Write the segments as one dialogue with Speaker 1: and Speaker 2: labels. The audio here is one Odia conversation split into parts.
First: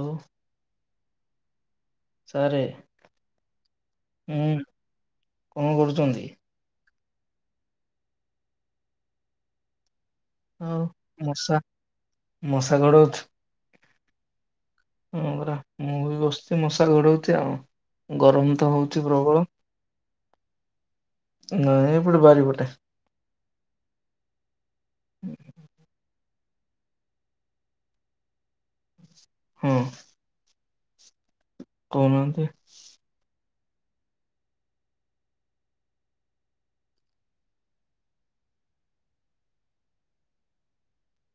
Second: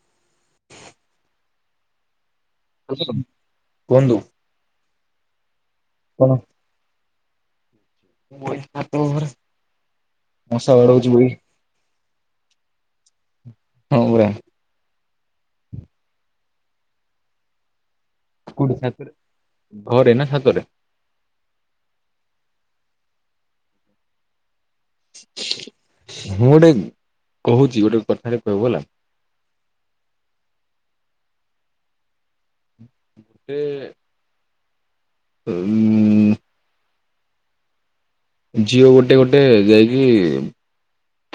Speaker 1: ହୋ ସାରେ
Speaker 2: ହ୍ୟାଲୋ କୁହନ୍ତୁ
Speaker 1: ହୁଁ କଣ କରୁଚନ୍ତି?
Speaker 2: ବଇଚି ଛାତ ଓପରେ। ମଶା
Speaker 1: ଆଉ
Speaker 2: ବାଡୁଉଛି
Speaker 1: ମଶା ମଶା ଘୋଡଉଛୁ
Speaker 2: [unintelligible] ହଁ ପରା।
Speaker 1: ହଁ ପରା ମୁଁ ବି ବସିଛି ମଶା ଘୋଡ଼ଉଛି ଆଉ ଗରମ ତ
Speaker 2: କୋଉଠି
Speaker 1: ହୋଉଛି
Speaker 2: ଛାତରେ
Speaker 1: ପ୍ରବଳ।
Speaker 2: ଘରେ ନା ଛାତରେ?
Speaker 1: ଘରେ ଏପଟେ ବାରିପଟେ।
Speaker 2: ମୁଁ ଗୋଟେ କହୁଛି ଗୋଟେ କଥାଟେ କହିବୁ ହେଲା।
Speaker 1: ହଁ। କହୁନାହାନ୍ତି?
Speaker 2: ତେ [inaudible] ଝିଅ ଗୋଟେ ଗୋଟେ ଯାଇକି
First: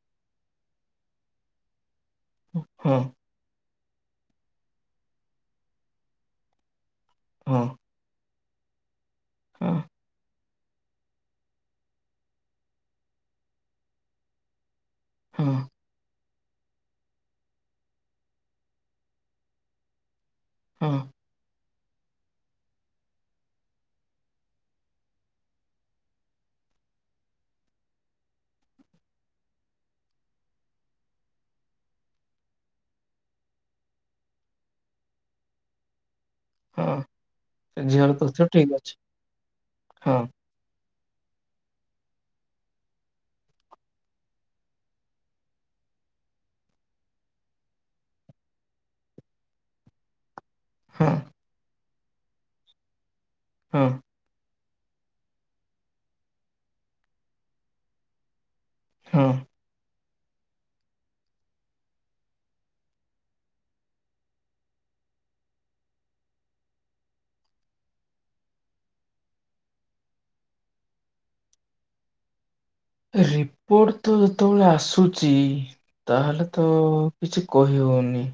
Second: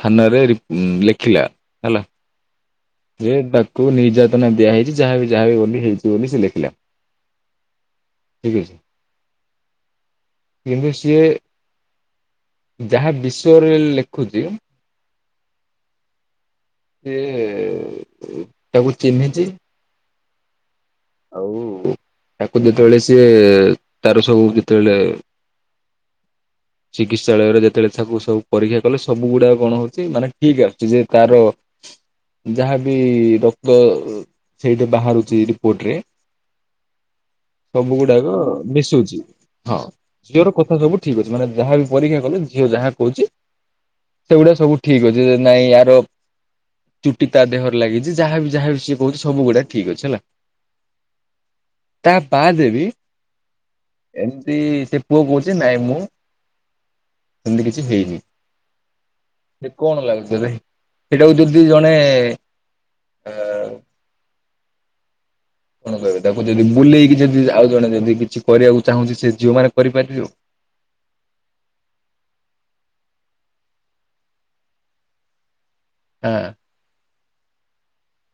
Speaker 2: ଥାନାରେ ରି ଲେଖିଲା ହେଲା।
Speaker 1: ହଁ।
Speaker 2: ଯେ ତାକୁ ନିର୍ଯାତନା ଦିଆ ହେଇଛି ଯାହାବି ଯାହାବି ବୋଲି ହେଇଛି ବୋଲି ସେ ଲେଖିଲା।
Speaker 1: ହଁ।
Speaker 2: ଠିକ୍ ଅଛି।
Speaker 1: ହଁ।
Speaker 2: କିନ୍ତୁ ସିଏ ଯାହା ବିଷୟରେ ଲେଖୁଚି।
Speaker 1: ହଁ
Speaker 2: ସିଏ ତାକୁ ଚିହ୍ନିଚି।
Speaker 1: ହଁ।
Speaker 2: ଆଉ ତାକୁ ଯେତେବେଳେ ସିଏ ତାର ସବୁ ଯେତବେଳେ ଚିକିତ୍ସାଳୟରେ ଯେତେବେଳେ ତାକୁ ସବୁ ପରୀକ୍ଷା କଲେ ସବୁ ଗୁଡ଼ାକ କଣ ହଉଛି ମାନେ ଠିକ୍ ଆସୁଛି ଯେ ତାର ଯାହାବି ରକ୍ତ ସେଇଠି ବାହାରୁଚି ରିପୋର୍ଟରେ
Speaker 1: ହଁ ସେ
Speaker 2: ସବୁ
Speaker 1: ଝିଅର
Speaker 2: ଗୁଡ଼ାକ
Speaker 1: ତଥ୍ୟ ଠିକ୍ ଅଛି।
Speaker 2: ମିଶୁଚି। ହଁ, ଝିଅର କଥା ସବୁ ଠିକ୍ ଅଛି। ମାନେ ଯାହାବି ପରୀକ୍ଷା କଲୁ, ଝିଅ ଯାହା କହୁଚି ସେଗୁଡ଼ା ସବୁ ଠିକ୍ ଅଛି, ନାଇଁ ଆର ଚୁଟି ତା ଦେହରେ ଲାଗିଚି। ଯାହାବି, ଯାହାବି ସିଏ କହୁଛି, ସବୁ ଗୁଡ଼ା ଠିକ୍ ଅଛି, ହେଲା।
Speaker 1: ହଁ।
Speaker 2: ତା ବାଦ୍ ବି
Speaker 1: ହଁ।
Speaker 2: ଏମିତି ସେ ପୁଅ କହୁଛି ନାଇଁ ମୁଁ, ସେମିତି କିଛି ହେଇନି।
Speaker 1: ହଁ
Speaker 2: ସେ କଣ ଲାଗୁଛି ତତେ? ସେଇଟାକୁ ଦୁ ଦୁ ଜଣେ କଣ କହିବି, ତାକୁ ଯଦି ବୁଲେଇକି ଯଦି ଆଉ ଜଣେ ଯଦି କିଛି କରିବାକୁ ଚାହୁଁଛି। ସେ ଝିଅ ମାନେ କରିପାରିଥିବ?
Speaker 1: ରିପୋର୍ଟ ତ ଯେତେବେଳେ ଆସୁଚି, ତାହେଲେ ତ କିଛି କହି ହଉନି।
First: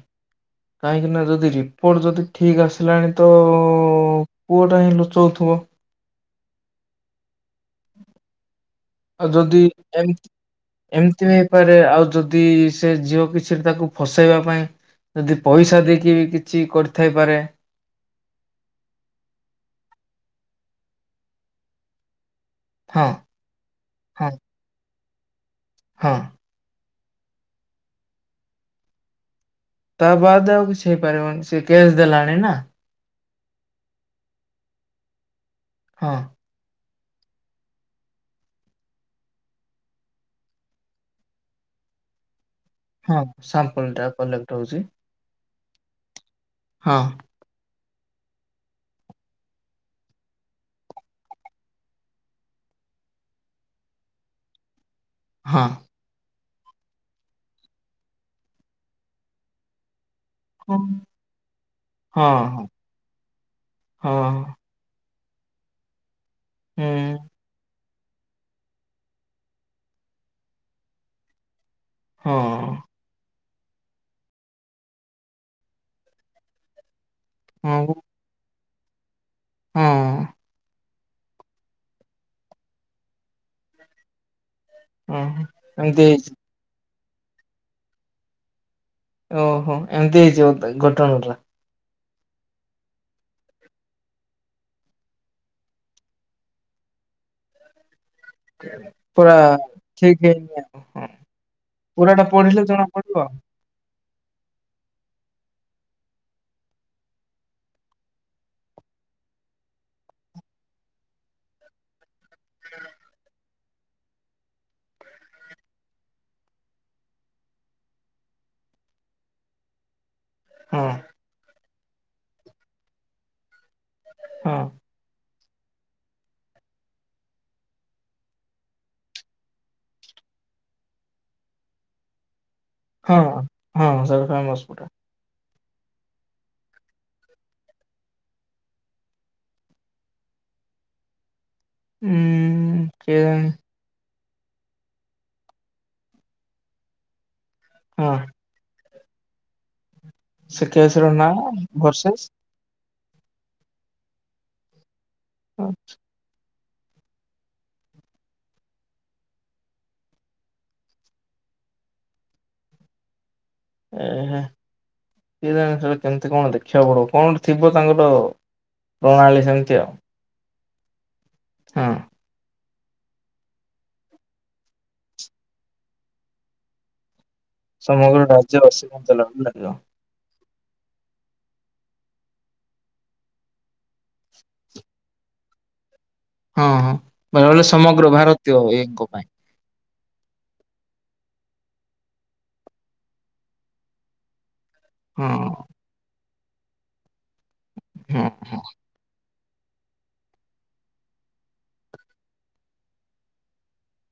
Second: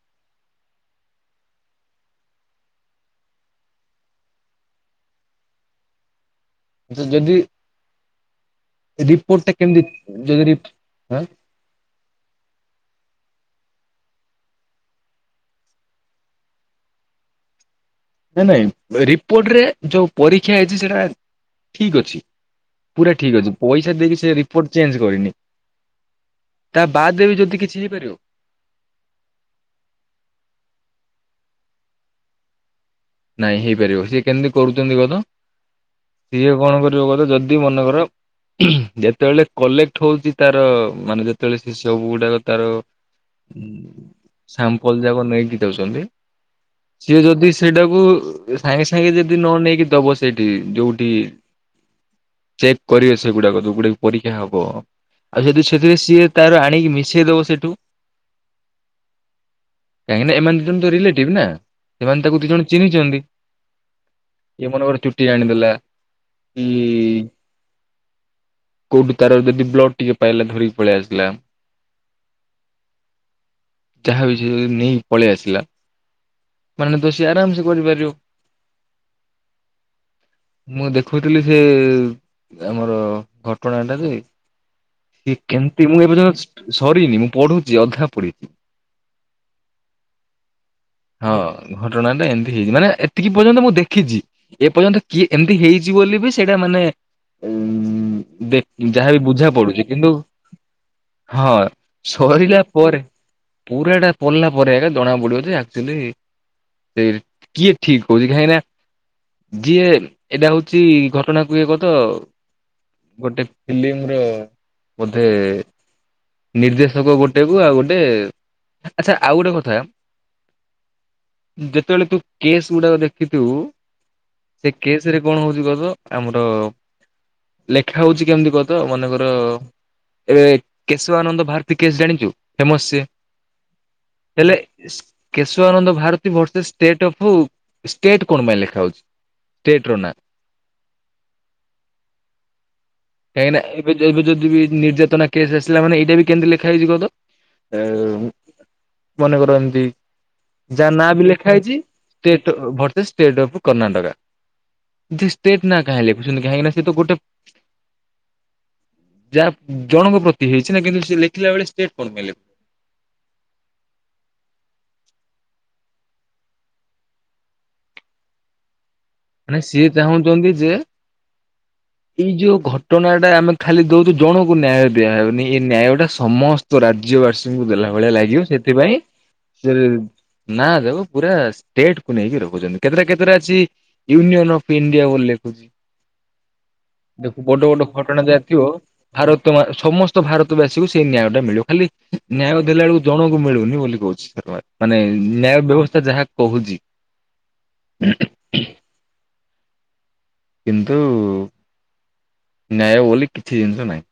Speaker 1: କାହିଁକି ନା, ଯଦି ରିପୋର୍ଟ ଯଦି ଠିକ୍ ଆସିଲାଣି ତ ପୁଅଟା ହିଁ ଲୁଚଉଥିବ।
Speaker 2: ତ ଯଦି
Speaker 1: ଆଉ
Speaker 2: ରିପୋର୍ଟ ଟା
Speaker 1: ଯଦି,
Speaker 2: କେମିତି
Speaker 1: ଏମିତି,
Speaker 2: ଯଦି ରି ହଁ
Speaker 1: ଏମିତି ପାରେ, ଆଉ ଯଦି ସେ ଝିଅ କିଛି ରେ ତାକୁ ଫସେଇବା ପାଇଁ ଯଦି ପଇସା ଦେଇକି ବି କିଛି କରିଥାଇପାରେ।
Speaker 2: ନାଇଁ ନାଇଁ, ରିପୋର୍ଟ ରେ ଯୋଉ ପରୀକ୍ଷା ହେଇଛି ସେଟା ଠିକ୍ ଅଛି।
Speaker 1: ହଁ
Speaker 2: ପୁରା ଠିକ୍ ଅଛି। ପଇସା ଦେଇକି
Speaker 1: ହଁ
Speaker 2: ସେ ରିପୋର୍ଟ ଚେଞ୍ଜ୍ କରିନି।
Speaker 1: ହଁ।
Speaker 2: ତା ବାଦ୍ ରେ ବି ଯଦି କିଛି ହେଇପାରିବ?
Speaker 1: ତା ବାଦ ଆଉ କିଛି ହେଇପାରିବନି। ସେ କେସ୍ ଦେଲାଣି ନାଁ।
Speaker 2: ନାଇଁ ହେଇପାରିବ। ସିଏ କେମିତି କରୁଛନ୍ତି ଗତ?
Speaker 1: ହଁ।
Speaker 2: ଇଏ କଣ କରିବ କହ ତ? ଯଦି ମନେ କର ଯେତେବେଳେ କଲେକ୍ଟ ହଉଛି ତାର ମାନେ, ଯେତେବେଳେ ସେ ସବୁ ଗୁଡ଼ାକ ତାର
Speaker 1: ହଁ, ସାମ୍ପୁଲ ଟା କଲେକ୍ଟ ହଉଚି।
Speaker 2: ଯାହାକୁ ନେଇକି ଯାଉଚନ୍ତି। ସିଏ ଯଦି ସେଟାକୁ ସାଙ୍ଗେ ସାଙ୍ଗେ ଯଦି ନ ନେଇକି ଦବ ସେଇଠି, ଯୋଉଠି ଚେକ୍ କରିବେ ସେଗୁଡ଼ାକ, ଯୋଉଗୁଡ଼ା କି ପରୀକ୍ଷା ହବ? ଆଉ ଯଦି
Speaker 1: ହଁ
Speaker 2: ସେଥିରେ ସିଏ ତାର ଆଣିକି, ମିଶେଇଦବ ସେଠୁ। କାହିଁକି ନା, ଏମାନେ ଦି ଜଣ ତ ରିଲେଟିଭ୍ ନା। ସେମାନେ
Speaker 1: ହଁ
Speaker 2: ତାକୁ ଦି ଜଣ
Speaker 1: ହଁ ହଁ
Speaker 2: ଏ ମନେକର ଚୁଟି ଆଣିଦେଲା। କି?
Speaker 1: ହୁଁ
Speaker 2: କୋଉଠୁ ତାର ଯଦି ବ୍ଲଡ ଟିକେ ପାଇଲା, ଧରିକି ପଳେଇ ଆସିଲା।
Speaker 1: ହଁ
Speaker 2: ଯାହା ବି ସେ ନେଇ ପଳେଇ ଆସିଲା, ମାନେ ଦୋଷୀ ଆରାମ ସେ
Speaker 1: ହଁ
Speaker 2: କରିପାରିବ।
Speaker 1: ହଁ।
Speaker 2: ମୁଁ ଦେଖୁଥିଲି ସେ ଆମର ଘଟଣାଟା ଯେ ସେ
Speaker 1: ହଁ
Speaker 2: କେମତି? ମୁଁ
Speaker 1: ଏମିତି
Speaker 2: ଏବେ
Speaker 1: ହେଇଛି
Speaker 2: ଜଷ୍ଟ ସରିନି। ମୁଁ ପଢୁଛି। ଅଧା ପଢ଼ି
Speaker 1: ଓହୋ, ଏମିତି ହେଇଯିବ, ଘ
Speaker 2: ହଁ, ଘଟଣା ଟା ଏମିତି ହେଇଛି, ମାନେ ଏତିକି ପର୍ଯ୍ୟନ୍ତ ମୁଁ ଦେଖିଚି। ଏ ପର୍ଯ୍ୟନ୍ତ କିଏ ଏମିତି ହେଇଛି ବୋଲି ବି ସେଇଟା ମାନେ, ଉ ଦେଖ, ଯାହାବି
Speaker 1: ପୁରା
Speaker 2: ବୁଝା ପଡୁଚି, କିନ୍ତୁ
Speaker 1: ଠିକ ହେଇନି ଆଉ
Speaker 2: ହଁ
Speaker 1: ପୁରାଟା
Speaker 2: ସରିଲା
Speaker 1: ପଢିଲେ ଜଣା
Speaker 2: ପରେ
Speaker 1: ପଡିବ ଆଉ
Speaker 2: ପୁରାଟା ପରଲା ପରେ ଆକା ଜଣା ପଡ଼ିବ ଯେ ଆ ଝିଲି ଯେ କିଏ ଠିକ୍ କହୁଚି କାହିଁକି ନା ଯିଏ ଏଟା ହଉଚି ଘଟଣାକୁ ଏ କ ତ ଗୋଟେ ଫିଲ୍ମର ବୋଧେ ନିର୍ଦ୍ଦେଶକ ଗୋଟେକୁ ଆଉ ଗୋଟେ ଆଚ୍ଛା ଆଉ ଗୋଟେ କଥା।
Speaker 1: ହଁ।
Speaker 2: ଯେତେଳେ ତୁ କେସ୍ ଗୁଡ଼ାକ ଦେଖିଥିବୁ
Speaker 1: ହଁ
Speaker 2: ସେ କେସ୍ ରେ କଣ ହଉଚି କ ତ ଆମର ଲେଖା ହଉଚି କେମିତି କହ ତ ମନେକର ଏବେ କେଶବାନନ୍ଦ ଭାରତୀ କେସ୍ ଜାଣିଚୁ ଫେମସ୍ ସିଏ
Speaker 1: ହଁ ହଁ ସେଇଟା
Speaker 2: ହେଲେ
Speaker 1: ଫେମସ ପୁରା
Speaker 2: Kesavananda Bharati versus state of state କଣ ପାଇଁ ଲେଖା ହଉଚି? ଟେଟ ର ନା।
Speaker 1: ଉଁ କେଜାଣି
Speaker 2: କାହିଁକି ନାଁ ଏବେ ଯରୁ ଯଦି ବି ନିର୍ଯାତନା କେସ୍ ଆସ୍ ଥିଲା ମାନେ ଏଇଟା ବି କେମିତି ଲେଖା ହେଇଚି କହ ତ
Speaker 1: ହଁ
Speaker 2: ଏ ମନେକର ଏମତି
Speaker 1: ସେ
Speaker 2: ଯାହା
Speaker 1: କେସ
Speaker 2: ନାଁ
Speaker 1: ର
Speaker 2: ବି ଲେଖା ହେଇଚି
Speaker 1: ଭରସେସ୍
Speaker 2: ତେ ତ ଭର୍ସେସ୍ ଷ୍ଟେଟ୍ ଅଫ୍ କର୍ଣ୍ଣାଟକା ଯେ ଷ୍ଟେଟ୍ ନାଁ କାହିଁ ଲେ ଉଛନ୍ତି କାହିଁକି ନା ସେ ତ ଗୋଟେ ଯାହା ଜଣଙ୍କ ପ୍ର ହେଇଛି ନା କିନ୍ତୁ ଲେଖିଲା ବେଳେ ଷ୍ଟେଟ କଣ ପାଇଁ ଲେ
Speaker 1: ଏହେ କିଏ ଜାଣେ ସେ କେମତି କଣ ଦେଖିବାକୁ ପଡ଼ିବ କଣଟେ ଥିବ ତାଙ୍କର। ପ୍ରଣାଳୀ
Speaker 2: ମାନେ
Speaker 1: ସେମିତି
Speaker 2: ସିଏ
Speaker 1: ଆଉ
Speaker 2: ଚାହୁଁଚନ୍ତି ଯେ
Speaker 1: ହଁ
Speaker 2: ଏଇ ଯୋଉ ଘ ଟଣାଟା ଆମେ ଖାଲି ଦଉଚୁ ଜଣଙ୍କୁ ନ୍ୟାୟ ଦିଆହଉନି ଏ ନ୍ୟାୟଟା ସମସ୍ତ ରାଜ୍ୟବାସ୍ ତୁଙ୍କୁ ଦେଲା ଭଳିଆ
Speaker 1: ସମଗ୍ର
Speaker 2: ଲାଗିବ
Speaker 1: ରାଜ୍ୟ
Speaker 2: ସେଥିପାଇଁ
Speaker 1: ଅଶୀଘଣ୍ଟା ଲାଗିବ।
Speaker 2: ସେ ନାଁ ଦେବ ପୁରା ଷ୍ଟେଟ୍ କୁ ନେଇକି ରଖୁଚନ୍ତି କେତେଟା କେତେଟା ଅଛି ୟୁନଅନ୍ ଅଫ୍ ଇଣ୍ଡିଆ ବୋଲି ଲେଖୁଚି।
Speaker 1: ହଁ ହଁ
Speaker 2: ଏ
Speaker 1: ବେଳେବେଳେ
Speaker 2: ବଡ଼ ବଡ଼
Speaker 1: ସମଗ୍ର
Speaker 2: ଘଟଣା ଯାହା
Speaker 1: ଭାରତୀୟ
Speaker 2: ଥିବ
Speaker 1: ଏଙ୍କ ପାଇଁ
Speaker 2: ଭାର ତ ସମସ୍ତ ଭାରତବାସୀକୁ ସେଇ ନ୍ୟାୟଟା ମିଳିବ ଖାଲି ନ୍ୟାୟ ଦେଲା ଅଳୁ ଜଣଙ୍କୁ ମିଳୁନି ବୋଲି କହୁଚି [inaudible] ମାନେ
Speaker 1: ହଁ
Speaker 2: ନ୍ୟାୟ ବ୍ୟବସ୍ଥା ଯାହା କହୁଚି।
Speaker 1: ହଁ ହଁ।
Speaker 2: କିନ୍ତୁ ନ୍ୟାୟ ବୋଲି କିଛି ଜିନିଷ ନାହିଁ।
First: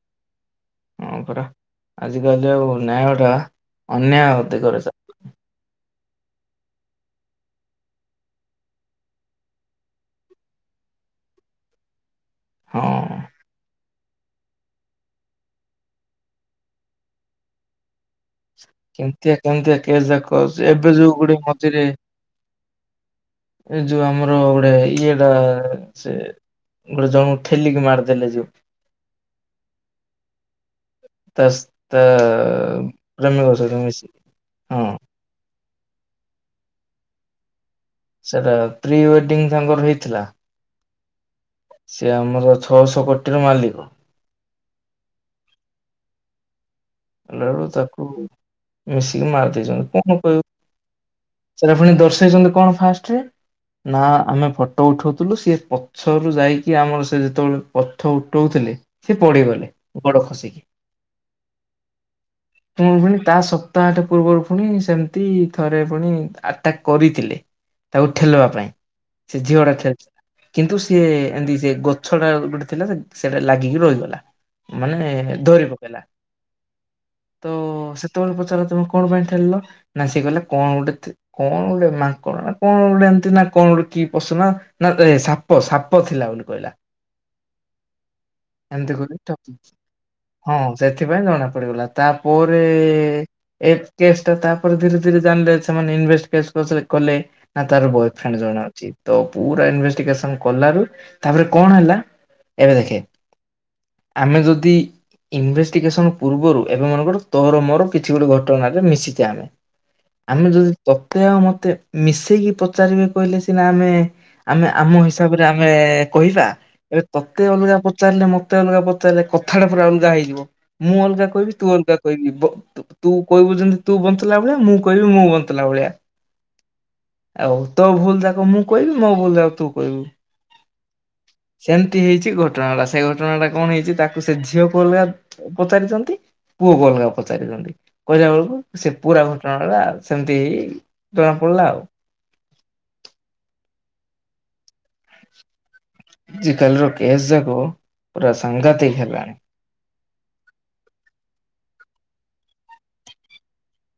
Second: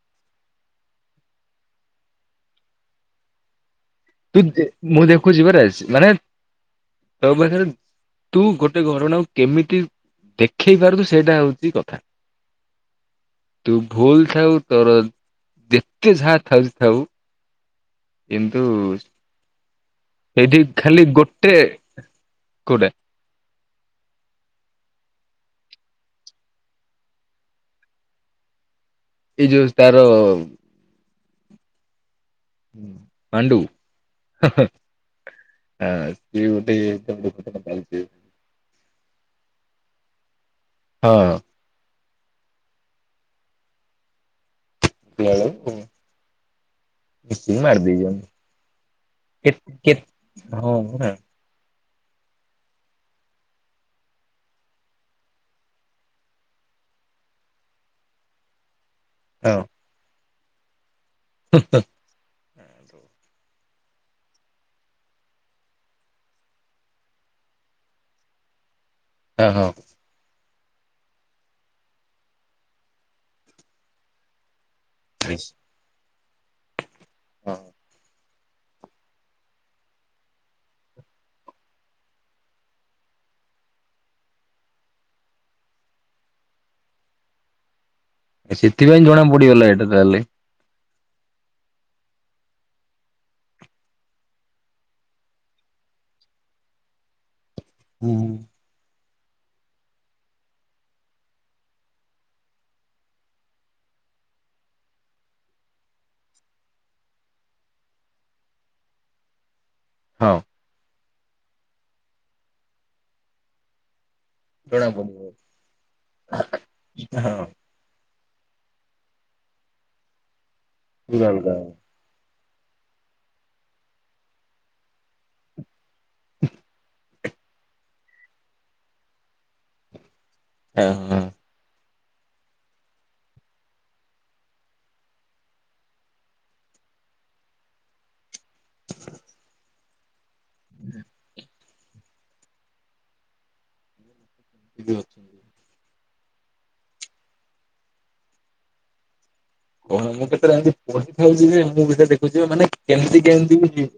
Speaker 1: ହଁ ପରା ଆଜିକାଲି ଆଉ ନ୍ୟାୟଟା
Speaker 2: ତୁଇ
Speaker 1: ଅନ୍ୟାୟ
Speaker 2: ଦେ
Speaker 1: ଦିଗରେ ଚା
Speaker 2: ମୁଁ ଦେଖୁଚି ପରା ମାନେ ତୋ ପାଖରେ ତୁ ଗୋଟେ ଘରଣାକୁ କେମିତି ଦେଖେଇ ପାରୁଚୁ ସେଇଟା ହଉଚି କଥା।
Speaker 1: ହଁ।
Speaker 2: ତୁ ଭୁଲ୍ ଥାଉ ତୋର ଯେତେ ଯାହା ଥାଉଚି ଥାଉ। କିନ୍ତୁ
Speaker 1: କେମତିଆ କେମତିଆ କେସ୍ ଯାକ
Speaker 2: ସେଇଠି
Speaker 1: ଆସୁଚି ଏବେ
Speaker 2: ଖାଲି
Speaker 1: ଯୋଉ ଗୋଟେ ମଝିରେ
Speaker 2: କୋଉଟା?
Speaker 1: ଏ ଯୋଉ ଆମର ଗୋଟେ ଇଏଟା ସେ ଗୋଟେ ଜଣଙ୍କୁ ଠେଲିକି ମାରିଦେଲେ ଯୋଉ।
Speaker 2: ଏଇ ଯୋଉ ତାର
Speaker 1: ତାସ୍ ତା ପ୍ରେମିକ ସହିତ ମିଶି ହଁ।
Speaker 2: ଆ ସିଏ ଗୋଟେ ତାକୁ ଦୁଃଖଦ କଥା ଆଉ।
Speaker 1: ସେଟା ପ୍ରି ୱେଡିଙ୍ଗ୍ ତାଙ୍କର ହେଇଥିଲା।
Speaker 2: ହଁ
Speaker 1: ସେ ଆମର ଛଅଶହ କୋଟିର ମାଲିକ।
Speaker 2: [unintelligible] ମିଶିକି
Speaker 1: ଲାଲୁ
Speaker 2: ମାରି
Speaker 1: ତାକୁ
Speaker 2: ଦେଇଛନ୍ତି
Speaker 1: ମିଶିକି ମାରି
Speaker 2: କେତେ
Speaker 1: ଦେଇଛନ୍ତି କଣ କହିବ
Speaker 2: କେତେ ହଁ ପରା
Speaker 1: ସେଟାକୁ ଫୁଣି ଦର୍ଶେଇଛନ୍ତି କଣ ଫାଷ୍ଟ ନା ଆମେ ଫଟୋ ଉଠଉଥିଲୁ ସିଏ ପ ସରରୁ ଯାଇକି ଆମର ସେ ଯେତେବେଳେ ପଥ ଉଠଉଥିଲେ ସେ ପଡ଼ିଗଲେ ଗୋଡ଼ ଖସିକି।
Speaker 2: ହୁ ହ।
Speaker 1: ପୁଣି ପୁଣି ତା ସପ୍ତାହଟା ପୂର୍ବରୁ ପୁଣି ସେମିତି ଥରେ ପୁଣି ଆଟାକ୍ କରିଥିଲେ। ତାକୁ ଠେଲଦବା ପାଇଁ ସେ
Speaker 2: ହଁ
Speaker 1: ଝିଅ
Speaker 2: ହଁ
Speaker 1: ଟା ଠେଲ୍ କିନ୍ତୁ ସିଏ ଏମିତି ସେ ଗଛ ଟା ଗୋଟେ ଥିଲା ସେଟା ଲାଗିକି ରହିଗଲା। ମାନେ
Speaker 2: ହଁ
Speaker 1: ଧରି ପକେଇଲା। ତ ସେତେବେଳେ ପଚାରିଲା ତମେ କଣ ପାଇଁ ଠେଲିଲ ନା ସିଏ କହିଲା କଣ ଗୋଟେ କଣ ଗୋଟେ ମାଙ୍କଡ ନା କଣ ଗୋଟେ ଏମିତି ନା କଣ ଗୋଟେ କି ପଶୁନା ନା ଏ ସାପ ସାପ ଥିଲା ବୋଲି କହିଲା। ଏମିତି
Speaker 2: ସେଥିପାଇଁ ଜଣେ
Speaker 1: କହିକି
Speaker 2: ବୁଡିଗଲା ଏଇଟା ତାହେଲେ।
Speaker 1: ହଁ ସେଥିପାଇଁ ଜଣା ପଡିଗଲା ତାପରେ ଏ କେସ୍ ଟା ତାପରେ ଧୀରେ ଧୀରେ ଜାଣିଲେ ସେମାନେ ଇନଭେଷ୍ଟ କରୁଥିଲେ କଲେ। ନା ତାର ବୟଫ୍ରେଣ୍ଡ ଜଣ ଚି ତ ପୁରା ଇନଭେଷ୍ଟିକେସନ କଲାରୁ ତାପରେ କଣ ହେଲା। ଏବେ ଦେଖେ ଆମେ ଯଦି ଇନଭେଷ୍ଟ ଟିକେ ସମୟ ପୂର୍ବରୁ ଏବେ ମାନଙ୍କର ତୋର ମୋର କିଛି ଗୋଟେ ଘଟଣାରେ ମିଶିଚେ ଆମେ।
Speaker 2: ହଁ
Speaker 1: ଆମେ ଯଦି ତତେ ଆଉ ମତେ ମିଶେଇକି ପଚାରିବେ କହିଲେ ସିନା ଆମେ ଆମେ
Speaker 2: ଜଣା
Speaker 1: ଆମ ହିସାବରେ
Speaker 2: ପଡିବ
Speaker 1: ଆମେ କହିବା ଏବେ
Speaker 2: ହଁ
Speaker 1: ତତେ ଅଲଗା ପଚାରିଲେ ମତେ ଅଲଗା ପଚାରିଲେ କଥାଟା ପୁରା ଅଲଗା ହେଇଯିବ। ମୁଁ ଅଲଗା କହିବି ତୁ ଅଲଗା। କିବି ତୁ କହିବୁ ଯେମିତି ତୁ ବଞ୍ଚିଲା ଭଳିଆ ମୁଁ କହିବୁ ମୁଁ ବଞ୍ଚିଲା ଭଳିଆ। ଆଉ ତୋ ଭୁଲ ଯାକ ମୁଁ କହିବି ମୋ ଭୁଲ ଯାକ ତୁ କହିବୁ।
Speaker 2: ଓହୋ।
Speaker 1: ସେମିତି ହେଇଛି ଘଟଣା ଟା ସେ ଘଟଣା ଟା କଣ ହେଇଛି ତାକୁ ସେ ଝିଅ କୁ ଅଲଗା ପଚାରିଛନ୍ତି ପୁଅ କୁ ଅଲଗା ପଚାରିଛନ୍ତି କହିଲା ବେଳକୁ ସେ ପୁରା ଘଟଣାଟା ସେମିତି ଜଣା ପଡ଼ିଲା ଆଉ।
Speaker 2: [unintelligible]
Speaker 1: ଆଜ କାଲିର କେସ୍ ଯାକ ପୁରା ସାଂଘାତିକ ହେଲାଣି।
Speaker 2: ହଁ ମୁଁ କେତେବେଳେ ଏମିତି ପଢିଥାଉଛିି ଯେ ମୁଁ ବି ସେ ଦେଖୁଛିିବ ମାନେ କେମିତି କେମିତି ବି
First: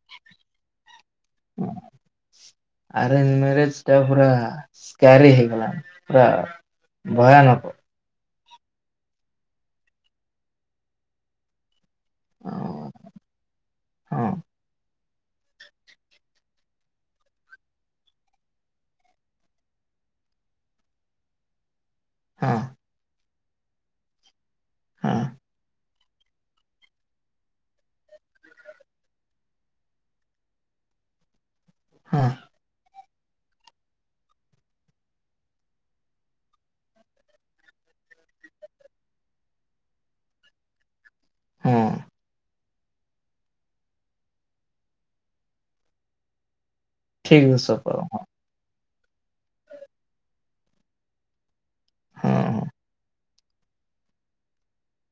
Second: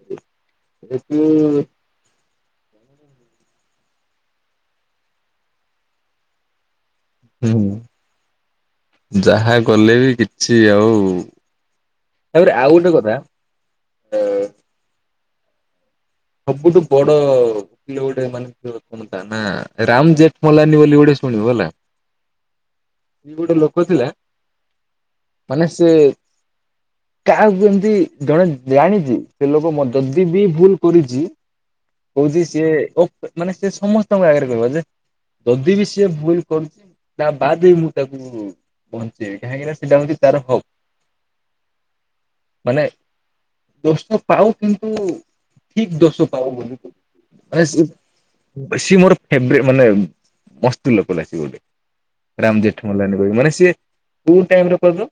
Speaker 2: ଏବେ
Speaker 1: ଆରେଞ୍ଜ ମ୍ୟାରେଜେ ଟା ପୁରା ସ୍କାରି ହେଇଗଲାଣି ପୁରା
Speaker 2: ହୁଁ।
Speaker 1: ଭୟାନକ।
Speaker 2: ଯାହା କଲେ ବି କିଛି ଆଉ ତାପରେ ଆଉ
Speaker 1: ହଁ
Speaker 2: ଗୋଟେ କଥା।
Speaker 1: ହଁ।
Speaker 2: ସବୁଠୁ ବଡ ଥିଲେ ଗୋଟେ ମାନେ ତା ନା ରାମ ଜେଠମଲାନୀ ବୋଲି ଗୋଟେ ସୁଣିବ ହେଲା।
Speaker 1: ହଁ।
Speaker 2: ଗୋଟେ ଲୋକ ଥିଲା ମାନେ ସେ କାହାକୁ ଏମିତି ଜଣେ ଜାଣିଛି ସେ ଲୋକ ମ ଯଦି ବି ଭୁଲ୍ କରିଛି।
Speaker 1: ହଁ
Speaker 2: କହୁଚି ସିଏ ଓ ମାନେ ସେ ସମସ୍ତଙ୍କ ଆଗରେ କହିବ। ଯେ ଯଦି ବି ସିଏ ଭୁଲ କରୁଚି ତା ବାଦେ ବି ମୁଁ ତାକୁ ବଞ୍ଚେଇବି କାହିଁକି ନା ସେଟା ହଉଚି ତାର ହକ।
Speaker 1: ହଁ।
Speaker 2: ମାନେ ଦୋଷ ପାଉ କିନ୍ତୁ ଠିକ ଦୋଷ ପାଉ ବୋଲି।
Speaker 1: ଠିକ
Speaker 2: ମାନେ
Speaker 1: ସତ
Speaker 2: ସିଏ ମୋର ଫେବ ମାନେ ମସ୍ତ ଲୋକ ଟାଏ ସିଏ ଗୋଟେ।
Speaker 1: ହଁ
Speaker 2: ରାମ ଜେଠ ମଲ୍ଲାନୀ କହିବି ମାନେ ସିଏ କୋଉ ଟାଇମରେ କହ ତ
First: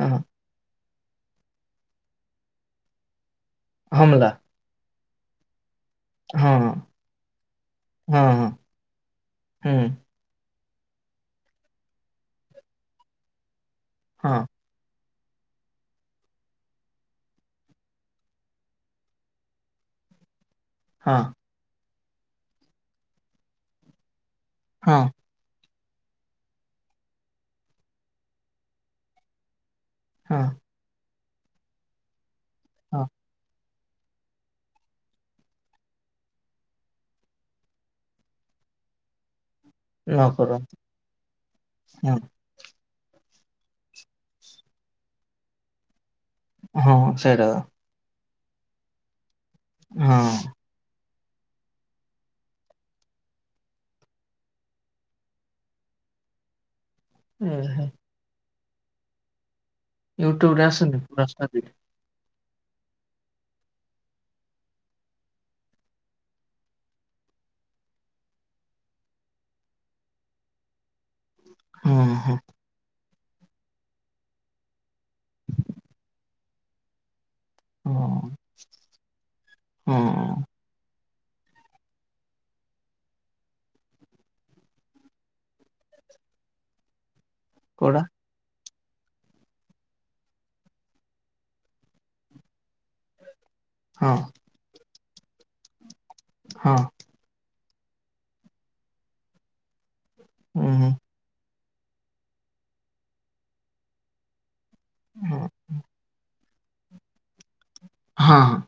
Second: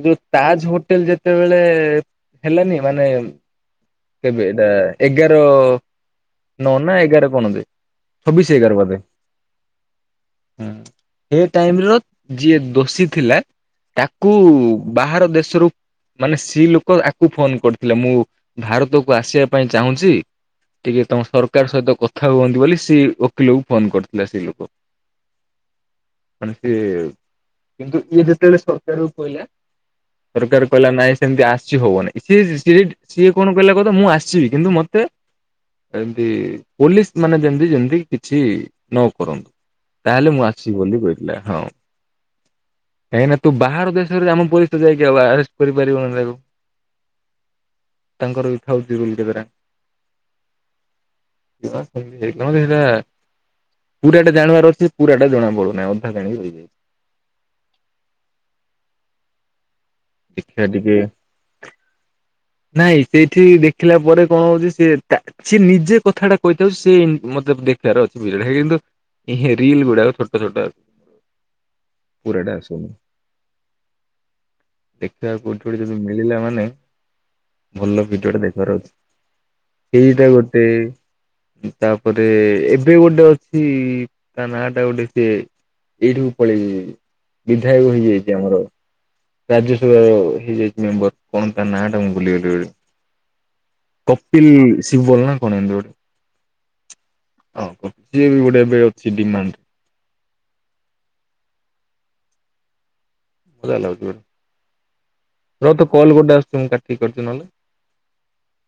Speaker 1: ହଁ
Speaker 2: ଯୋଉ ତାଜ ହୋଟେଲ ଯେତେବେଳେ ହେଲାନି ମାନେ
Speaker 1: ହମଲା
Speaker 2: କେବେ ଆ ଏଗାର
Speaker 1: ହଁ
Speaker 2: ନ ନା ଏଗାର କଣ ଦେ
Speaker 1: ହଁ ହଁ
Speaker 2: ଛବିଶ ଏଗାର ବୋଦେ
Speaker 1: ହୁଁ
Speaker 2: ହୁଁ ଏ ଟାଇମ ର ଯିଏ ଦୋଷୀ ଥିଲା ତାକୁ
Speaker 1: ହଁ
Speaker 2: ବାହାର ଦେଶରୁ ମାନେ ସି ଲୋକ ଆକୁ ଫୋନ କରିଥିଲା ମୁଁ ଭାରତକୁ ଆସିବା ପାଇଁ ଚାହୁଁଚି ଟିକେ
Speaker 1: ହଁ
Speaker 2: ତମ ସରକାର ସହିତ କଥା ହୁଅନ୍ତି ବୋଲି ସେ ଓକିଲକୁ ଫୋନ କରିଥିଲା ସେ ଲୋକ।
Speaker 1: ହଁ।
Speaker 2: ମାନେ ସିଏ କିନ୍ତୁ ଇଏ ଯେତେବେଳେ ସରକାର କୁ କହିଲା
Speaker 1: ହଁ
Speaker 2: ସରକାର କହିଲା ନାଇଁ ସେମିତି ଆସି ହବନାଇଁ ସିଏ ସିଏ
Speaker 1: ହଁ
Speaker 2: ସିଏ କଣ କଇଲା କତ ମୁଁ ଆସିବି କିନ୍ତୁ ମତେ ଏମତି ପୋଲିସ ମାନେ ଯେମତି ଯେମିତି କିଛି ନ କରନ୍ତୁ।
Speaker 1: ନ
Speaker 2: ତାହେଲେ ମୁଁ
Speaker 1: କର
Speaker 2: ଆସିବି ବୋଲି କହିଥିଲା ହଁ।
Speaker 1: ହଁ
Speaker 2: କାହିଁକି ନା ତୁ ବାହାର ଦେଶରେ ଆମ ପୋଲିସ ତ ଯାଇକି ଆଉ ଆରେଷ୍ଟ କରିପାରିବନି ତାକୁ।
Speaker 1: ହଁ ସେଡା
Speaker 2: ତାଙ୍କର [unintelligible]
Speaker 1: ହଁ।
Speaker 2: [unintelligible] ପୁରାଟା ଜାଣିବାର ଅଛି ପୁରାଟା ଜଣା ପଡୁନାହିଁ ଅଧା [unintelligible]
Speaker 1: ହୁଁ ହୁଁ। ୟୁଟ୍ୟୁବରେ
Speaker 2: ଦେଖା ଟିକେ।
Speaker 1: ଆସୁନି ପୁରା ଷ୍ଟାଟିକ
Speaker 2: ନାଇଁ ସେଇଠି ଦେଖିଲା ପରେ କଣ ହଉଛି ସେ ଏଟା ସିଏ ନିଜେ କଥାଟା କହିଥାଉ ସେ ମ ଦେଖିବାର ଅଛି ବିଜଳି କିନ୍ତୁ ରିଲ ଗୁଡାକ ଛୋଟ ଛୋଟ
Speaker 1: ହଁ ହଁ
Speaker 2: ପୁରାଟା ଆସୁନ ଦେଖିବାକୁ କୋଠ ଯଦି ମିଳିଲା ମାନେ ଭଲ
Speaker 1: ହଁ
Speaker 2: ଭିଡିଓ ଟା ଦେଖିବାର ଅଛି
Speaker 1: ହଁ
Speaker 2: ସେଇଟା ଗୋଟେ ତାପରେ ଏବେ ଗୋଟେ ଅଛି ତା ନା ଟା ଗୋଟେ ସିଏ ଏଇଠିକୁ ପଳେଇ ବିଧାୟକ
Speaker 1: କୋଉଟା
Speaker 2: ହେଇଯାଇଛି ଆମର ରାଜ୍ୟସଭାର ହେଇଯାଇଛି ମେମ୍ବର କଣ ତା ନାଁ ଟା ମୁଁ ଭୁଲିଗଲି ଯେ
Speaker 1: ହଁ
Speaker 2: କପିଲ ଶିବଲ ନା କଣ ଏମତି ଗୋଟେ।
Speaker 1: ହଁ।
Speaker 2: ହଉ କ ସିଏ ବି ଗୋଟେ ଏବେ ଅଛି ଡିମାଣ୍ଡ।
Speaker 1: ହୁଁ ହୁଁ।
Speaker 2: ମଜା ଲାଗୁଥିଲା
Speaker 1: ହଁ
Speaker 2: ର ତ କଲ ଗୋଟେ ଆସୁଚି ମୁଁ କାଠିକି କରୁଚି ନହେଲେ।
Speaker 1: ହଁ ହଁ।